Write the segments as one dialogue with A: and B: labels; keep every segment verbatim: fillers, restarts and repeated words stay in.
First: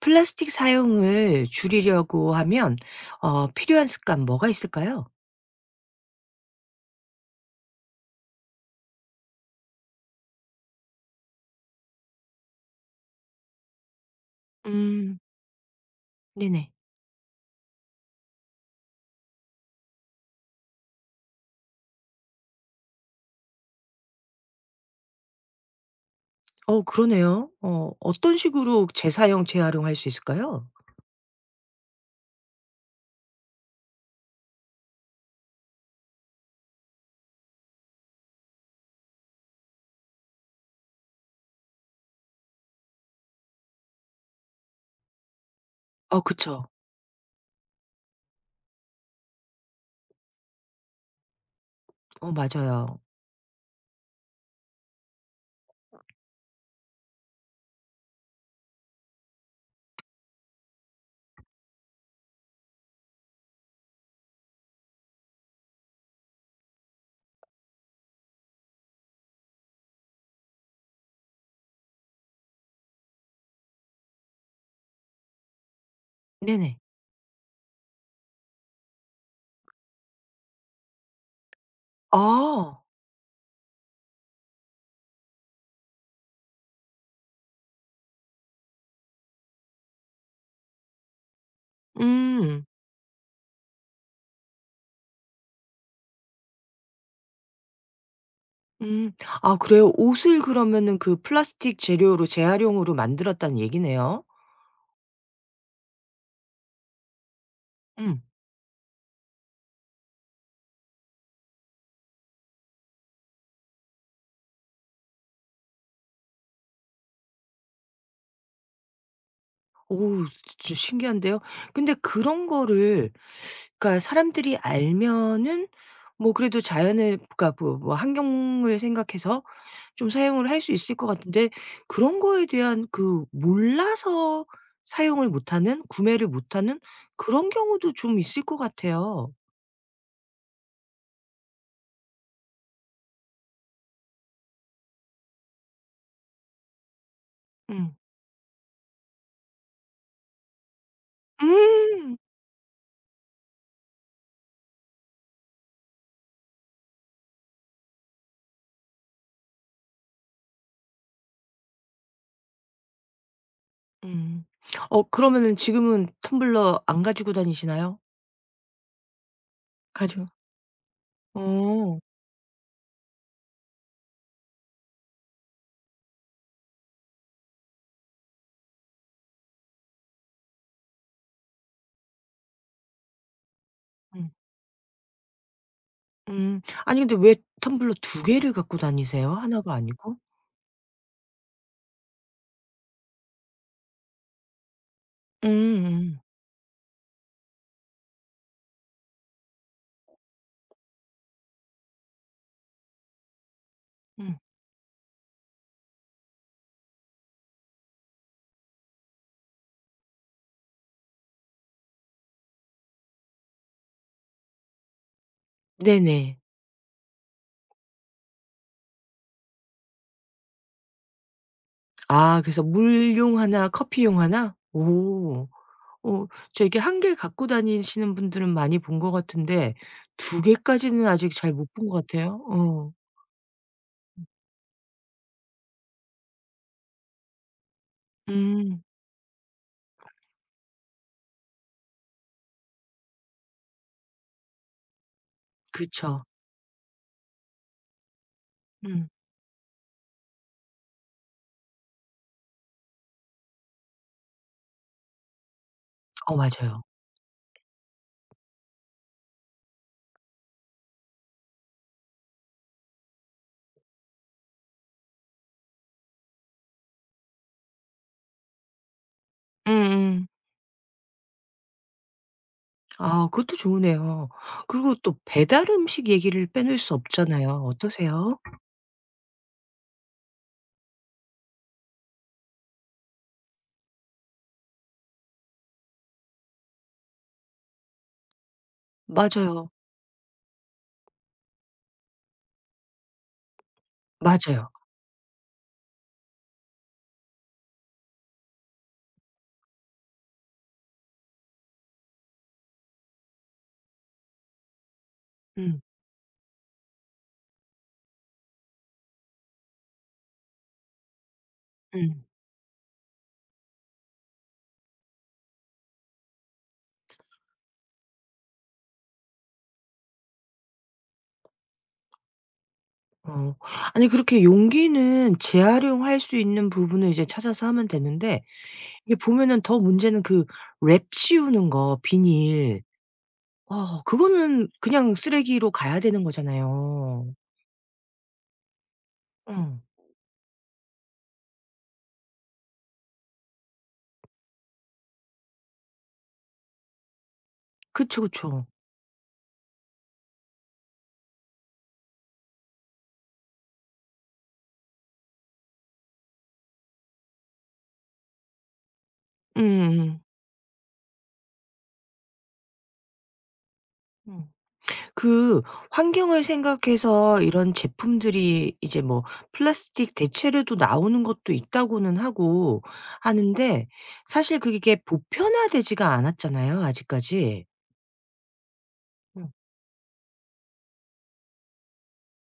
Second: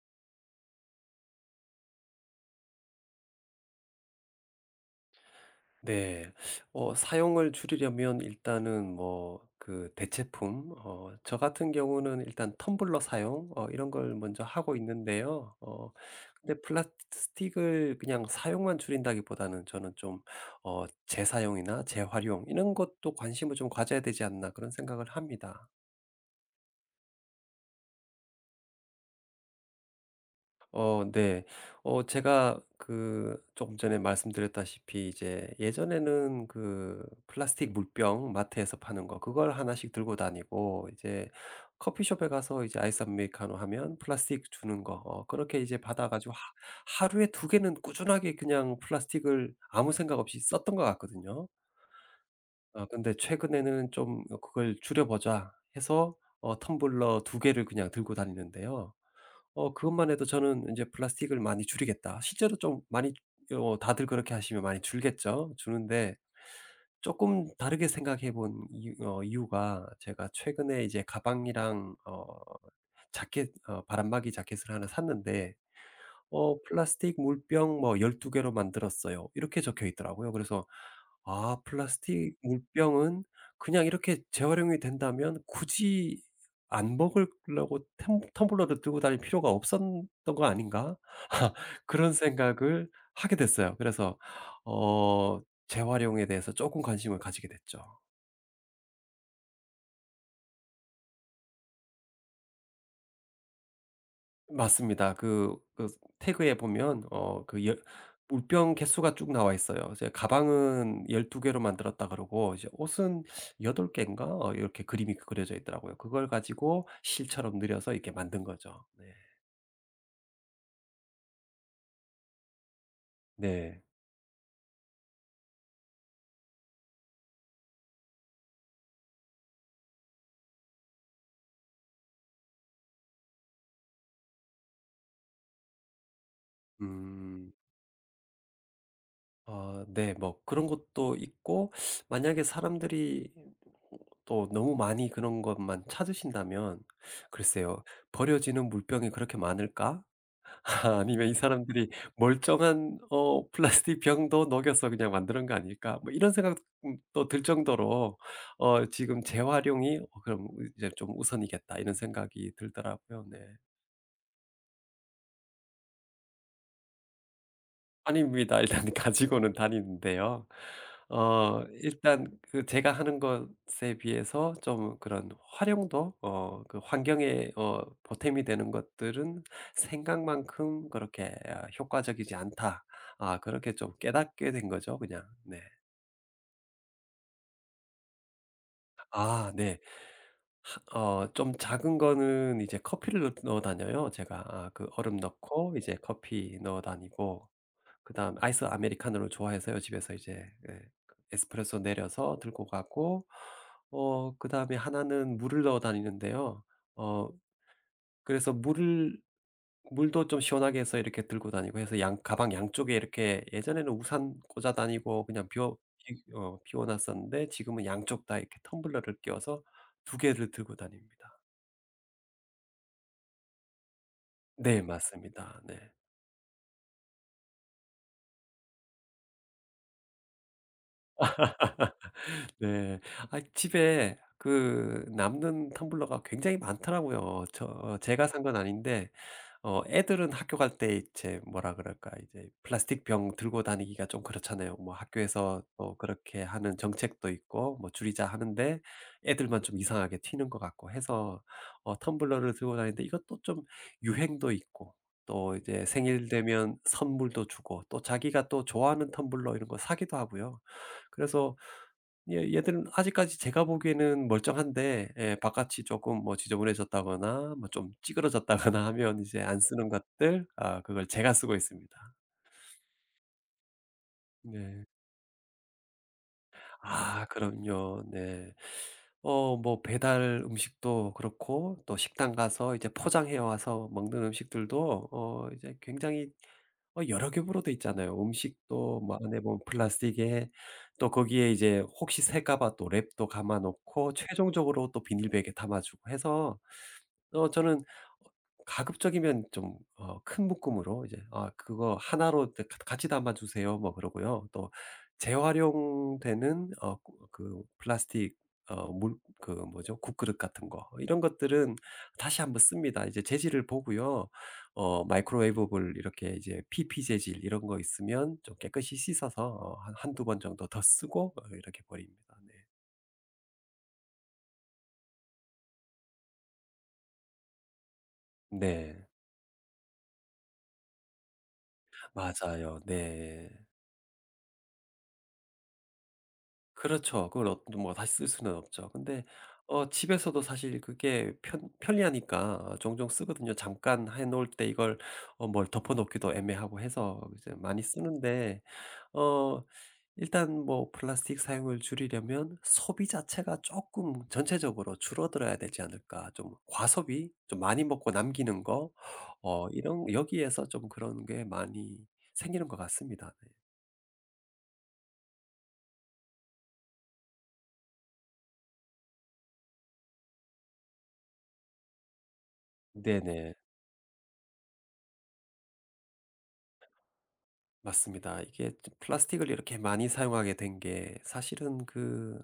A: 플라스틱 사용을 줄이려고 하면 어 필요한 습관 뭐가 있을까요?
B: 네. 어 사용을 줄이려면 일단은 뭐 그 대체품 어 저 같은 경우는 일단 텀블러 사용 어 이런 걸 먼저 하고
A: 음.
B: 있는데요. 어 근데
A: 네네.
B: 플라스틱을 그냥 사용만 줄인다기보다는 저는 좀 어 재사용이나 재활용 이런 것도 관심을 좀 가져야 되지 않나 그런 생각을 합니다.
A: 어 그러네요. 어 어떤 식으로 재사용, 재활용할 수 있을까요?
B: 어 네. 어 제가 그 조금 전에 말씀드렸다시피 이제 예전에는 그 플라스틱 물병 마트에서 파는 거 그걸 하나씩 들고 다니고 이제 커피숍에 가서 이제 아이스 아메리카노 하면 플라스틱 주는 거 어 그렇게 이제 받아
A: 어
B: 가지고 하
A: 그쵸.
B: 하루에 두 개는 꾸준하게 그냥 플라스틱을 아무 생각 없이 썼던 것 같거든요.
A: 어
B: 어
A: 맞아요.
B: 근데 최근에는 좀 '그걸 줄여 보자.' 해서 어 텀블러 두 개를 그냥 들고 다니는데요. 어 그것만 해도 저는 이제 '플라스틱을 많이 줄이겠다.' 실제로 좀 많이 어 다들 그렇게 하시면 많이 줄겠죠. 주는데 조금 다르게 생각해 본 이유 어 이유가 제가 최근에 이제 가방이랑 어 자켓 어 바람막이 자켓을 하나 샀는데 어
A: 네네.
B: "플라스틱 물병 뭐 열두 개로 만들었어요." 이렇게 적혀 있더라고요. 그래서 '아 플라스틱
A: 아.
B: 물병은 그냥 이렇게 재활용이 된다면 굳이 안 먹으려고 텀 텀블러를 들고 다닐 필요가 없었던 거 아닌가?' 그런
A: 음.
B: 생각을 하게 됐어요. 그래서 어 재활용에 대해서 조금 관심을 가지게 됐죠.
A: 음. 아 그래요? 옷을 그러면은 그 플라스틱 재료로 재활용으로 만들었다는 얘기네요.
B: 맞습니다. 그 그 태그에 보면 어 그 열
A: 음.
B: 물병 개수가 쭉 나와 있어요. 이제 가방은 열두 개로 만들었다 그러고 이제 옷은 여덟 개인가 어 이렇게 그림이 그려져 있더라고요. 그걸 가지고 실처럼 늘여서 이렇게 만든 거죠. 네.
A: 오, 진짜 신기한데요. 근데 그런 거를
B: 네.
A: 그러니까 사람들이 알면은 뭐 그래도 자연을 그러니까 뭐 뭐 환경을 생각해서 좀 사용을 할 수 있을 것 같은데 그런 거에 대한 그 몰라서 사용을 못하는 구매를 못하는 그런
B: 음.
A: 경우도 좀 있을 것 같아요.
B: 어, 네. 뭐 그런 것도 있고 만약에 사람들이 또 너무 많이 그런 것만 찾으신다면 글쎄요.
A: 음.
B: '버려지는 물병이 그렇게 많을까?' 아 아니면 '이 사람들이
A: 음.
B: 멀쩡한 어 플라스틱 병도 녹여서 그냥 만드는 거 아닐까?' 뭐 이런 생각도 음 들 정도로 어 지금 재활용이 어 그럼 이제 좀 우선이겠다 이런 생각이 들더라고요. 네.
A: 음. 어 그러면은 지금은 텀블러 안 가지고 다니시나요?
B: 아닙니다. 일단 가지고는
A: 가지고
B: 다니는데요. 어
A: 어.
B: 일단 그 제가 하는 것에 비해서 좀 그런 활용도 어 그 환경에 어 보탬이 되는 것들은 '생각만큼 그렇게 아 효과적이지 않다.' 아 그렇게 좀
A: 음.
B: 깨닫게 된 거죠 그냥. 네.
A: 음. 아니 근데 왜 텀블러 두 개를 갖고 다니세요? 하
B: 아
A: 나
B: 네.
A: 가 아니고?
B: 하 어 좀 작은 거는 이제 커피를 넣 넣어 다녀요 제가. 아 그 얼음 넣고 이제
A: 음음.
B: 커피 넣어 다니고 그다음 아이스 아메리카노를 좋아해서요. 집에서 이제 예 그 에스프레소 내려서 들고 가고 어
A: 음.
B: 그다음에 하나는 물을 넣어 다니는데요. 어 그래서 물을 물도 좀 시원하게 해서 이렇게 들고 다니고 해서 양 가방 양쪽에 이렇게 예전에는 우산 꽂아 다니고 그냥 비워 비
A: 네네.
B: 어 비워 놨었는데 지금은 양쪽 다 이렇게 텀블러를 끼워서 두 개를 들고 다닙니다.
A: 아 그래서 물용 하나 커피용 하나?
B: 네
A: 오.
B: 맞습니다. 네.
A: 어 저 이게 한 개 갖고 다니시는 분들은 많이 본 것 같은데 두 개까지는 아직 잘 못 본 것 같아요. 어.
B: 네. 아 집에 그 남는 텀블러가 굉장히 많더라고요. 저 어, 제가 산 건
A: 음.
B: 아닌데 어 애들은 학교 갈 때 이제 뭐라 그럴까 이제 플라스틱 병 들고 다니기가 좀 그렇잖아요. 뭐 학교에서 또
A: 그쵸.
B: 그렇게 하는 정책도 있고 뭐 줄이자 하는데
A: 음.
B: 애들만 좀 이상하게 튀는 것 같고 해서 어 텀블러를 들고 다니는데 이것도 좀 유행도 있고 또 이제 생일
A: 어
B: 되면
A: 맞아요.
B: 선물도 주고 또 자기가 또 좋아하는 텀블러 이런 거 사기도 하고요. 그래서 예 얘들은 아직까지 제가 보기에는 멀쩡한데 예 바깥이 조금 뭐 지저분해졌다거나 뭐 좀 찌그러졌다거나 하면 이제 안 쓰는
A: 음음.
B: 것들 아 그걸 제가 쓰고 있습니다.
A: 아 그것도 좋으네요.
B: 네.
A: 그리고 또 배달 음식 얘기를 빼놓을 수
B: 아
A: 없잖아요.
B: 그럼요.
A: 어떠세요?
B: 네. 어 뭐 배달 음식도 그렇고 또 식당 가서 이제 포장해 와서 먹는 음식들도 어 이제 굉장히 어 여러 겹으로 돼 있잖아요. 음식도 뭐 안에 보면
A: 맞아요.
B: 플라스틱에 또 거기에 이제 혹시 새까 봐 또 랩도 감아 놓고
A: 맞아요.
B: 최종적으로 또 비닐백에 담아 주고 해서 어 저는 가급적이면 좀 어 큰 묶음으로 이제 "아 그거 하나로 다 같이 담아 주세요." 뭐 그러고요. 또
A: 음.
B: 재활용되는 어 그 그 플라스틱 어 물 그 뭐죠? 국그릇 같은 거 이런 것들은
A: 음.
B: 다시 한번 씁니다. 이제 재질을 보고요. 어 마이크로웨이브블 이렇게 이제 피피 재질 이런 거 있으면 좀 깨끗이 씻어서 어한두 번 정도 더 쓰고 어 이렇게 버립니다. 네.
A: 어. 아니 그렇게 용기는 재활용할 수 있는 부분을 이제 찾아서 하면 되는데
B: 네.
A: 이게 보면은 더 문제는 그 랩 씌우는 거
B: 맞아요.
A: 비닐.
B: 네.
A: 어 그거는 그냥 쓰레기로 가야 되는 거잖아요.
B: 그렇죠. 그걸 어 뭐 다시 쓸 수는 없죠. 근데
A: 어.
B: 어 집에서도 사실 그게 편 편리하니까 종종 쓰거든요. 잠깐 해 놓을 때 이걸 어 뭘 덮어 놓기도 애매하고 해서 이제 많이
A: 그쵸,
B: 쓰는데
A: 그쵸.
B: 어 일단 뭐 플라스틱 사용을 줄이려면 '소비 자체가 조금 전체적으로 줄어들어야 되지 않을까.' 좀 과소비, 좀 많이 먹고 남기는 거 어 이런
A: 음음.
B: 여기에서 좀 그런 게 많이 생기는 것 같습니다. 네.
A: 음. 그 환경을 생각해서 이런 제품들이 이제 뭐 플라스틱 대체로도 나오는 것도 있다고는 하고
B: 네네.
A: 하는데 사실 그게 보편화되지가 않았잖아요, 아직까지.
B: 맞습니다. 이게 좀 플라스틱을 이렇게 많이 사용하게 된 게 사실은 그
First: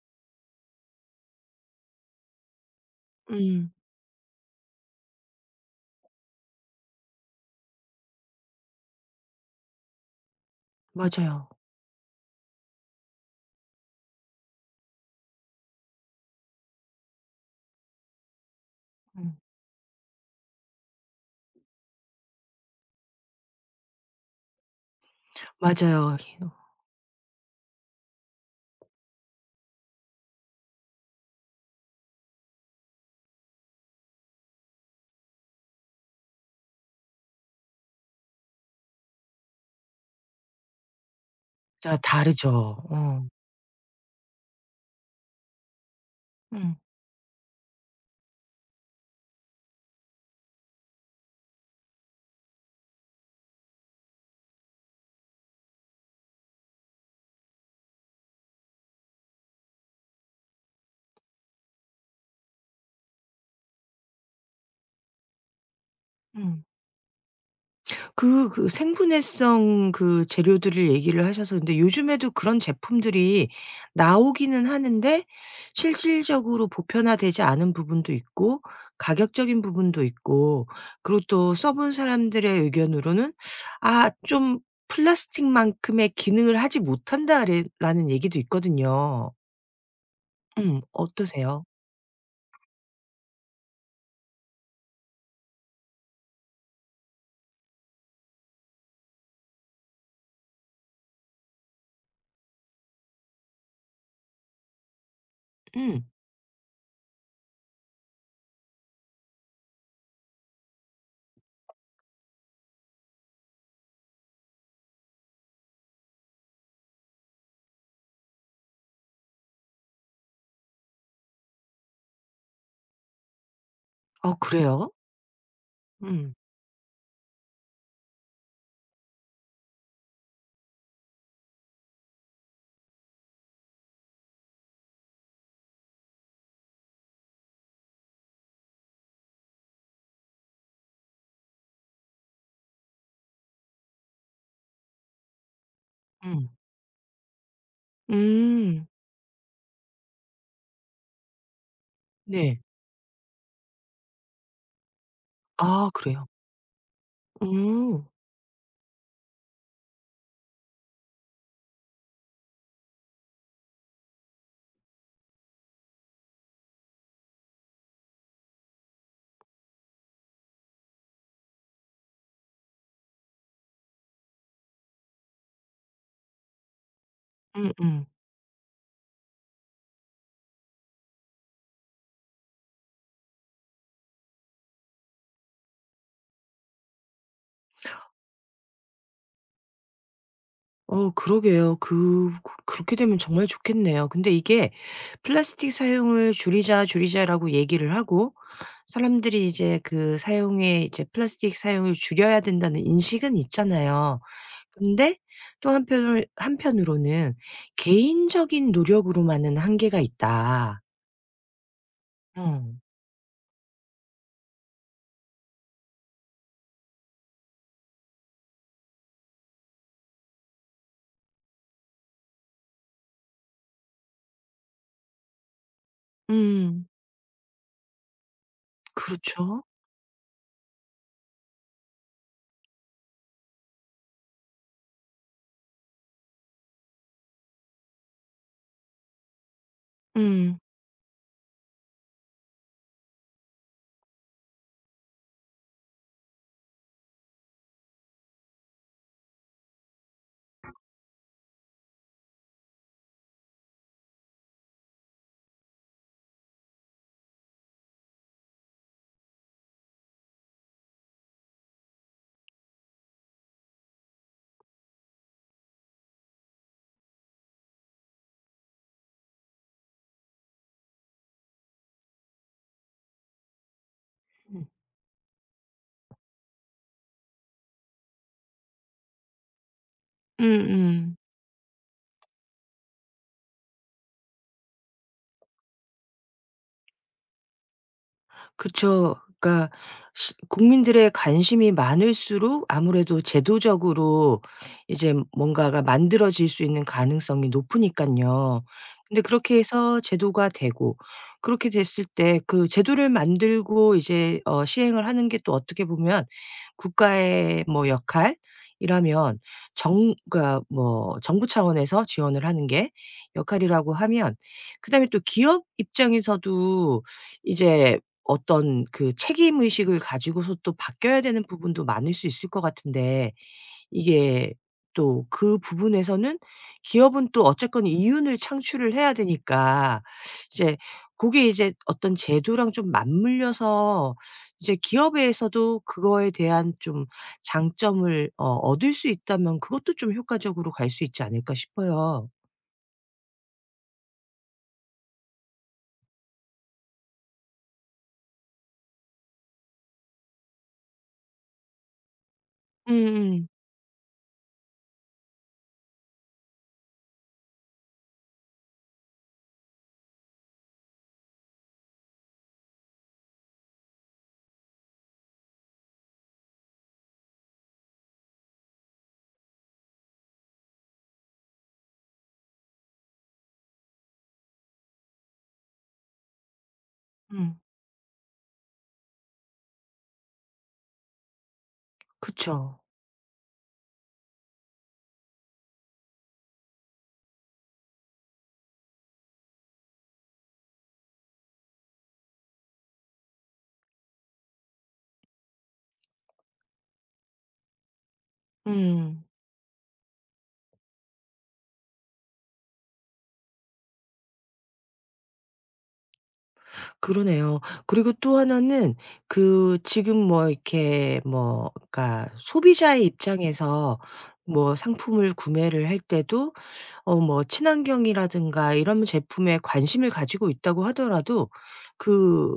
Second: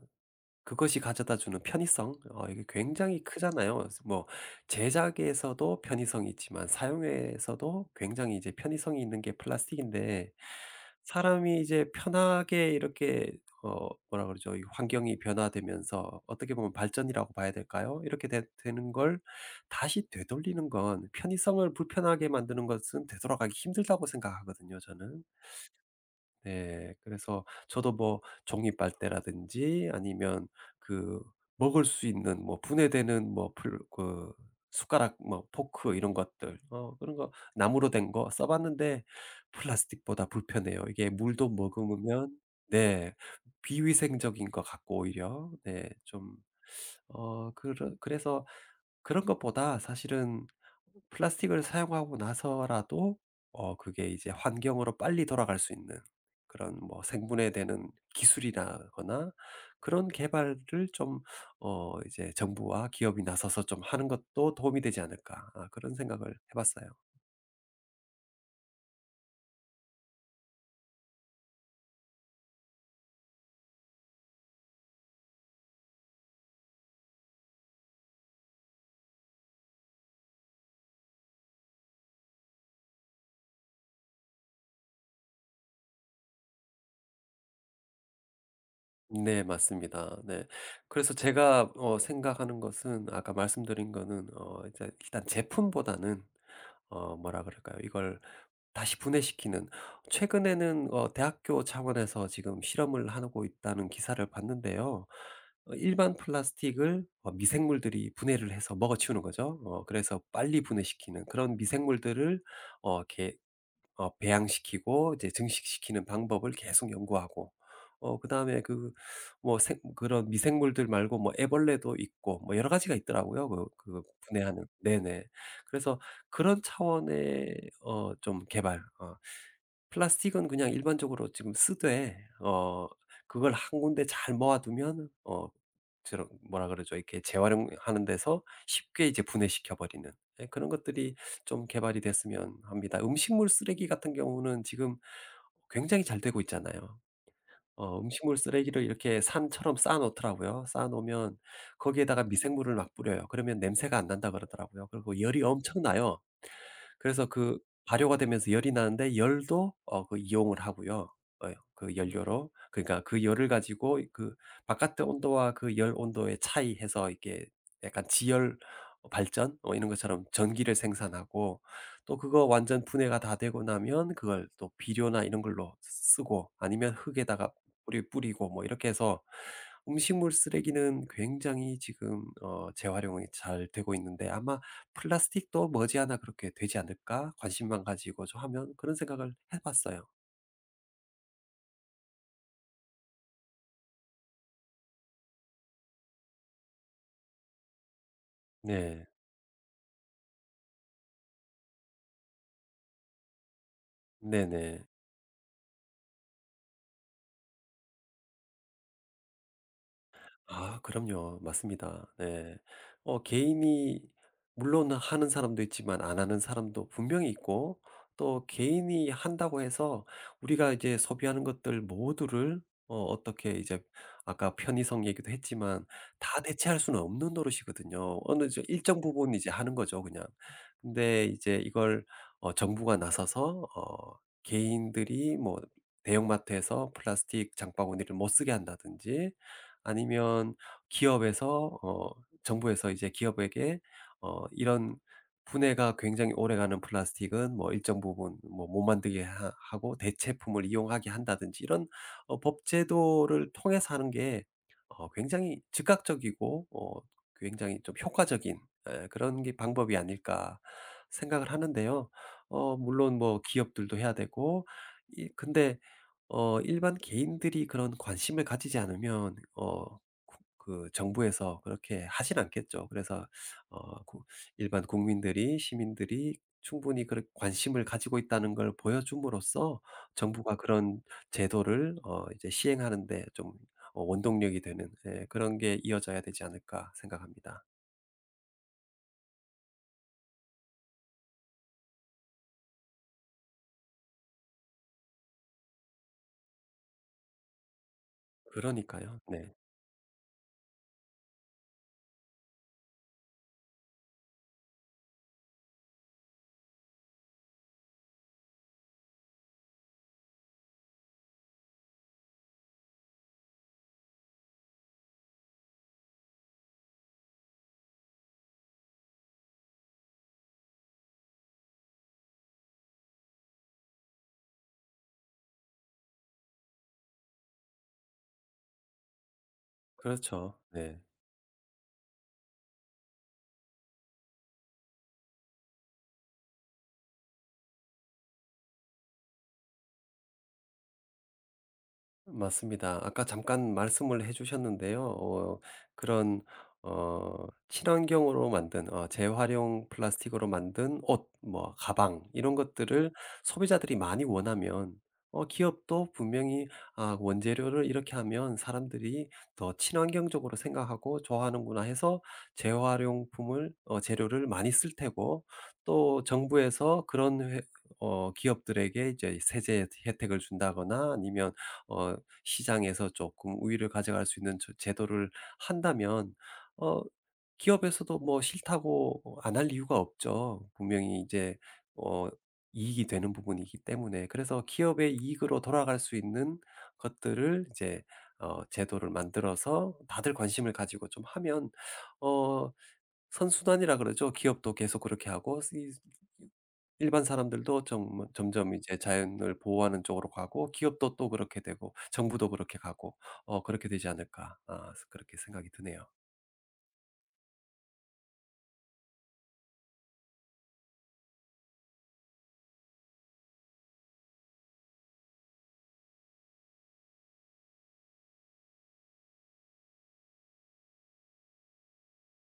B: 그것이 가져다 주는 편의성 어 이게 굉장히
A: 음.
B: 크잖아요. 그래서 뭐 제작에서도 편의성이 있지만 사용에서도 굉장히 이제 편의성이 있는 게 플라스틱인데
A: 맞아요.
B: 사람이 이제 편하게 이렇게 어 뭐라 그러죠? 이 환경이 변화되면서 어떻게 보면 발전이라고 봐야 될까요? 이렇게 되, 되는 걸
A: 음.
B: 다시 되돌리는 건 편의성을 불편하게 만드는 것은 되돌아가기 힘들다고 생각하거든요, 저는.
A: 맞아요.
B: 네. 그래서 저도 뭐 종이 빨대라든지 아니면 그 먹을 수 있는 뭐 분해되는 뭐 풀, 그 숟가락 뭐 포크 이런 것들 어 그런 거 나무로 된 거 써 봤는데 플라스틱보다 불편해요. 이게 물도
A: 진짜
B: 머금으면
A: 다르죠.
B: 네.
A: 어.
B: 비위생적인 것 같고 오히려 네 좀
A: 음.
B: 어 그러 그래서 그런 것보다 사실은 플라스틱을 사용하고 나서라도 어 그게 이제 환경으로 빨리 돌아갈 수 있는 그런 뭐 생분해되는 기술이라거나 그런 개발을 좀 어 이제 정부와 기업이 나서서 좀 하는 것도 도움이 되지 않을까. 아 그런 생각을 해
A: 음.
B: 봤어요.
A: 그 그 생분해성 그 재료들을 얘기를 하셔서 근데 요즘에도 그런 제품들이 나오기는 하는데 실질적으로 보편화되지 않은 부분도 있고 가격적인 부분도 있고 그리고 또 써본 사람들의 의견으로는 "아 좀 플라스틱만큼의 기능을 하지 못한다."래 라는 얘기도 있거든요.
B: 네 맞습니다. 네.
A: 음.
B: 그래서
A: 어떠세요?
B: 제가 어 생각하는 것은 아까 말씀드린 거는 어 이제 일단 제품보다는 어 뭐라 그럴까요? 이걸 다시 분해시키는 최근에는 어 대학교 차원에서 지금 실험을 하고 있다는 기사를 봤는데요. 어
A: 음.
B: 일반 플라스틱을 어 미생물들이 분해를 해서 먹어치우는 거죠. 어 그래서 빨리 분해시키는 그런 미생물들을 어 이렇게 어 배양시키고 이제 증식시키는 방법을 계속 연구하고 어 그다음에 그 뭐 생 그런 미생물들 말고 뭐 애벌레도 있고 뭐 여러 가지가 있더라고요. 그 그
A: 어
B: 분해하는
A: 그래요?
B: 네네. 그래서
A: 음.
B: 그런 차원의 어 좀 개발 어 플라스틱은 그냥 일반적으로 지금 쓰되 어 그걸 한 군데 잘 모아 두면 어 저런 뭐라 그러죠? 이렇게 재활용하는 데서 쉽게 이제 분해시켜 버리는 예 그런 것들이 좀 개발이 됐으면 합니다. 음식물 쓰레기 같은 경우는 지금 굉장히 잘 되고
A: 음.
B: 있잖아요. 어 음식물 쓰레기를
A: 음.
B: 이렇게 산처럼 쌓아 놓더라고요. 쌓아 놓으면 거기에다가
A: 네.
B: 미생물을 막 뿌려요. 그러면 냄새가 안 난다 그러더라고요. 그리고 열이 엄청
A: 아
B: 나요.
A: 그래요?
B: 그래서 그
A: 음.
B: 발효가 되면서 열이 나는데 열도 어 그 이용을 하고요. 어 그 연료로. 그러니까 그 열을 가지고 그 바깥의 온도와 그 열 온도의 차이 해서 이게 약간 지열 발전 어, 이런 것처럼 전기를 생산하고 또 그거 완전 분해가 다 되고 나면 그걸 또 비료나 이런 걸로 쓰고 아니면 흙에다가
A: 음음.
B: 뿌리 뿌리고 뭐 이렇게 해서 음식물 쓰레기는 굉장히 지금 어 재활용이 잘 되고 있는데 아마 '플라스틱도 머지않아 그렇게 되지 않을까? 관심만 가지고 좀 하면.' 그런 생각을 해 봤어요.
A: 어 그러게요. 그 그 그렇게 되면 정말 좋겠네요. 근데 이게 플라스틱 사용을 줄이자, 줄이자라고 얘기를 하고
B: 네.
A: 사람들이 이제 그 사용에 이제 플라스틱 사용을 줄여야 된다는 인식은 있잖아요.
B: 네네.
A: 근데 또 한편으 한편으로는 '개인적인 노력으로만은 한계가
B: 아
A: 있다.'
B: 그럼요. 맞습니다. 네.
A: 어.
B: 어 개인이 물론 하는 사람도 있지만 안 하는 사람도 분명히 있고 또 개인이 한다고 해서 우리가 이제 소비하는 것들 모두를 어 어떻게 이제 아까 편의성 얘기도 했지만 다 대체할
A: 음.
B: 수는 없는 노릇이거든요. 어느 저 일정 부분 이제
A: 그렇죠.
B: 하는 거죠 그냥. 근데 이제 이걸 어 정부가 나서서 어 개인들이 뭐 대형마트에서 플라스틱 장바구니를 못 쓰게 한다든지 아니면
A: 음.
B: 기업에서 어 정부에서 이제 기업에게 어 이런 분해가 굉장히 오래가는 플라스틱은 뭐 일정 부분 뭐 못 만들게 하- 하고 대체품을 이용하게 한다든지 이런 어 법 제도를 통해서 하는 게 어 굉장히 즉각적이고 어 굉장히 좀 효과적인 에, 그런 게 방법이 아닐까 생각을 하는데요. 어 물론 뭐 기업들도 해야 되고 이 근데 어 일반 개인들이 그런 관심을 가지지 않으면 어 구- 그 정부에서 그렇게 하진 않겠죠. 그래서 어 구
A: 음.
B: 일반 국민들이 시민들이 충분히 그런 관심을 가지고 있다는 걸 보여줌으로써 정부가 그런
A: 음음.
B: 제도를 어 이제 시행하는 데 좀 어 원동력이 되는 예 그런 게 이어져야 되지 않을까 생각합니다.
A: 그쵸. 그러니까 시 국민들의 관심이 많을수록 아무래도 제도적으로 이제 뭔가가 만들어질 수 있는 가능성이 높으니까요.
B: 그러니까요.
A: 근데
B: 네.
A: 그렇게 해서 제도가 되고 그렇게 됐을 때 그 제도를 만들고 이제 어 시행을 하는 게 또 어떻게 보면 국가의 뭐 역할이라면 정 그뭐 정부 차원에서 지원을 하는 게 역할이라고 하면 그다음에 또 기업 입장에서도 이제 어떤 그 책임 의식을 가지고서 또 바뀌어야 되는 부분도 많을 수 있을 것 같은데 이게 또 그 부분에서는 기업은 또 어쨌건 이윤을 창출을 해야 되니까
B: 그렇죠.
A: 이제
B: 네.
A: 그게 이제 어떤 제도랑 좀 맞물려서 이제 기업에서도 그거에 대한 좀 장점을 어 얻을 수 있다면 그것도 좀 효과적으로 갈 수 있지 않을까 싶어요.
B: 맞습니다. 아까 잠깐 말씀을 해 주셨는데요. 어 그런 어 친환경으로 만든 어 재활용 플라스틱으로 만든 옷, 뭐 가방 이런 것들을
A: 음음.
B: 소비자들이 많이 원하면 어 기업도 분명히 '아 원재료를 이렇게 하면 사람들이 더 친환경적으로 생각하고 좋아하는구나.' 해서 재활용품을 어 재료를 많이 쓸 테고 또 정부에서 그런 회 어 기업들에게 이제 세제 혜택을 준다거나 아니면 어 시장에서 조금 우위를 가져갈 수 있는 저 제도를 한다면 어
A: 음. 음.
B: 기업에서도 뭐 싫다고 안 할 이유가 없죠. 분명히 이제 어
A: 그쵸.
B: 이익이 되는 부분이기 때문에. 그래서 기업의 이익으로 돌아갈 수 있는 것들을 이제 어 제도를 만들어서 다들 관심을 가지고 좀 하면 어 선순환이라 그러죠. 기업도 계속 그렇게 하고 이 일반 사람들도 좀 뭐 점점 이제
A: 음.
B: 자연을 보호하는 쪽으로 가고 기업도 또 그렇게 되고 정부도 그렇게 가고 어 그렇게 되지 않을까. 아 그렇게 생각이 드네요.
A: 그러네요. 그리고 또 하나는 그 지금 뭐 이렇게 뭐 그러니까 소비자의 입장에서 뭐 상품을 구매를 할 때도 어 뭐 친환경이라든가 이런 제품에 관심을 가지고 있다고 하더라도 그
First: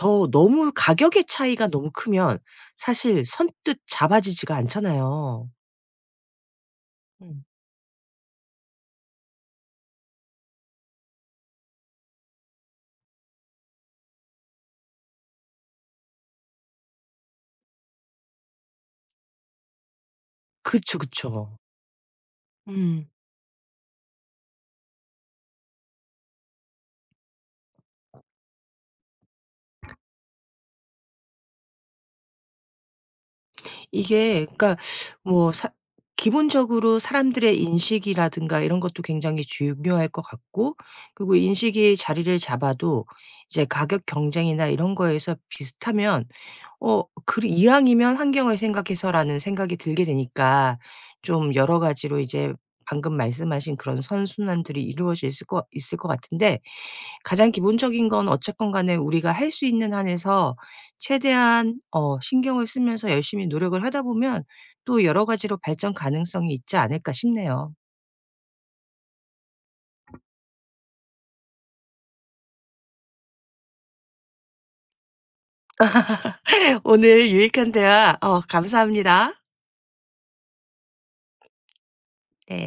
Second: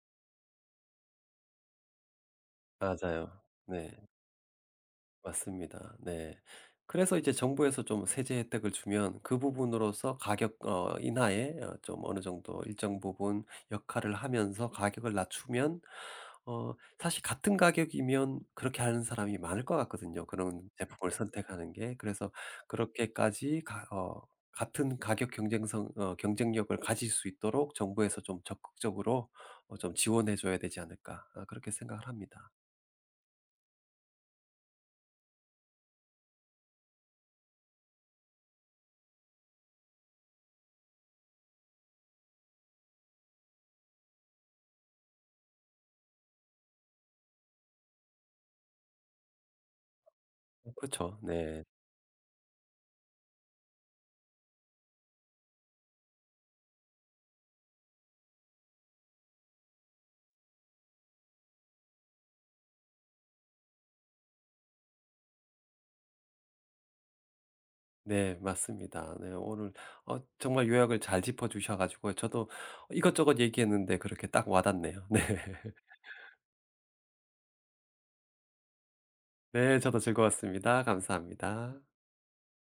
A: 더 너무 가격의 차이가 너무 크면 사실
B: 맞아요.
A: 선뜻
B: 네.
A: 잡아지지가 않잖아요.
B: 맞습니다. 네. 그래서 이제
A: 음.
B: 정부에서 좀 세제 혜택을 주면 그 부분으로서 가격 어 인하에 어 좀 어느 정도 일정 부분 역할을 하면서 가격을 낮추면 어 사실 같은 가격이면 그렇게 하는 사람이 많을 것 같거든요, 그런
A: 그쵸,
B: 제품을
A: 그쵸.
B: 선택하는 게. 그래서
A: 음.
B: 그렇게까지 가 어 같은 가격 경쟁성 어 경쟁력을 가질 수 있도록 정부에서 좀 적극적으로 어 좀 지원해 줘야 되지 않을까. 아 그렇게 생각을 합니다.
A: 이게 그러니까 뭐 사 기본적으로 사람들의 인식이라든가 이런 것도 굉장히 중요할 것 같고 그리고 인식이 자리를 잡아도 이제 가격 경쟁이나 이런 거에서 비슷하면 어 그 '이왕이면 환경을 생각해서.'라는 생각이 들게 되니까
B: 그렇죠
A: 좀
B: 네.
A: 여러 가지로 이제 방금 말씀하신 그런 선순환들이 이루어질 수 있을 것 있을 것 같은데 가장 기본적인 건 어쨌건 간에 우리가 할 수 있는 한에서 최대한 어 신경을 쓰면서 열심히 노력을 하다 보면 또 여러 가지로 발전 가능성이 있지 않을까 싶네요.
B: 네, 맞습니다. 네, 오늘 어, 정말 요약을 잘 짚어주셔 가지고 저도 이것저것 얘기했는데 그렇게 딱 와닿네요. 네.
A: 오늘 유익한 대화 어 감사합니다.
B: 네, 저도 즐거웠습니다. 감사합니다.
A: 네.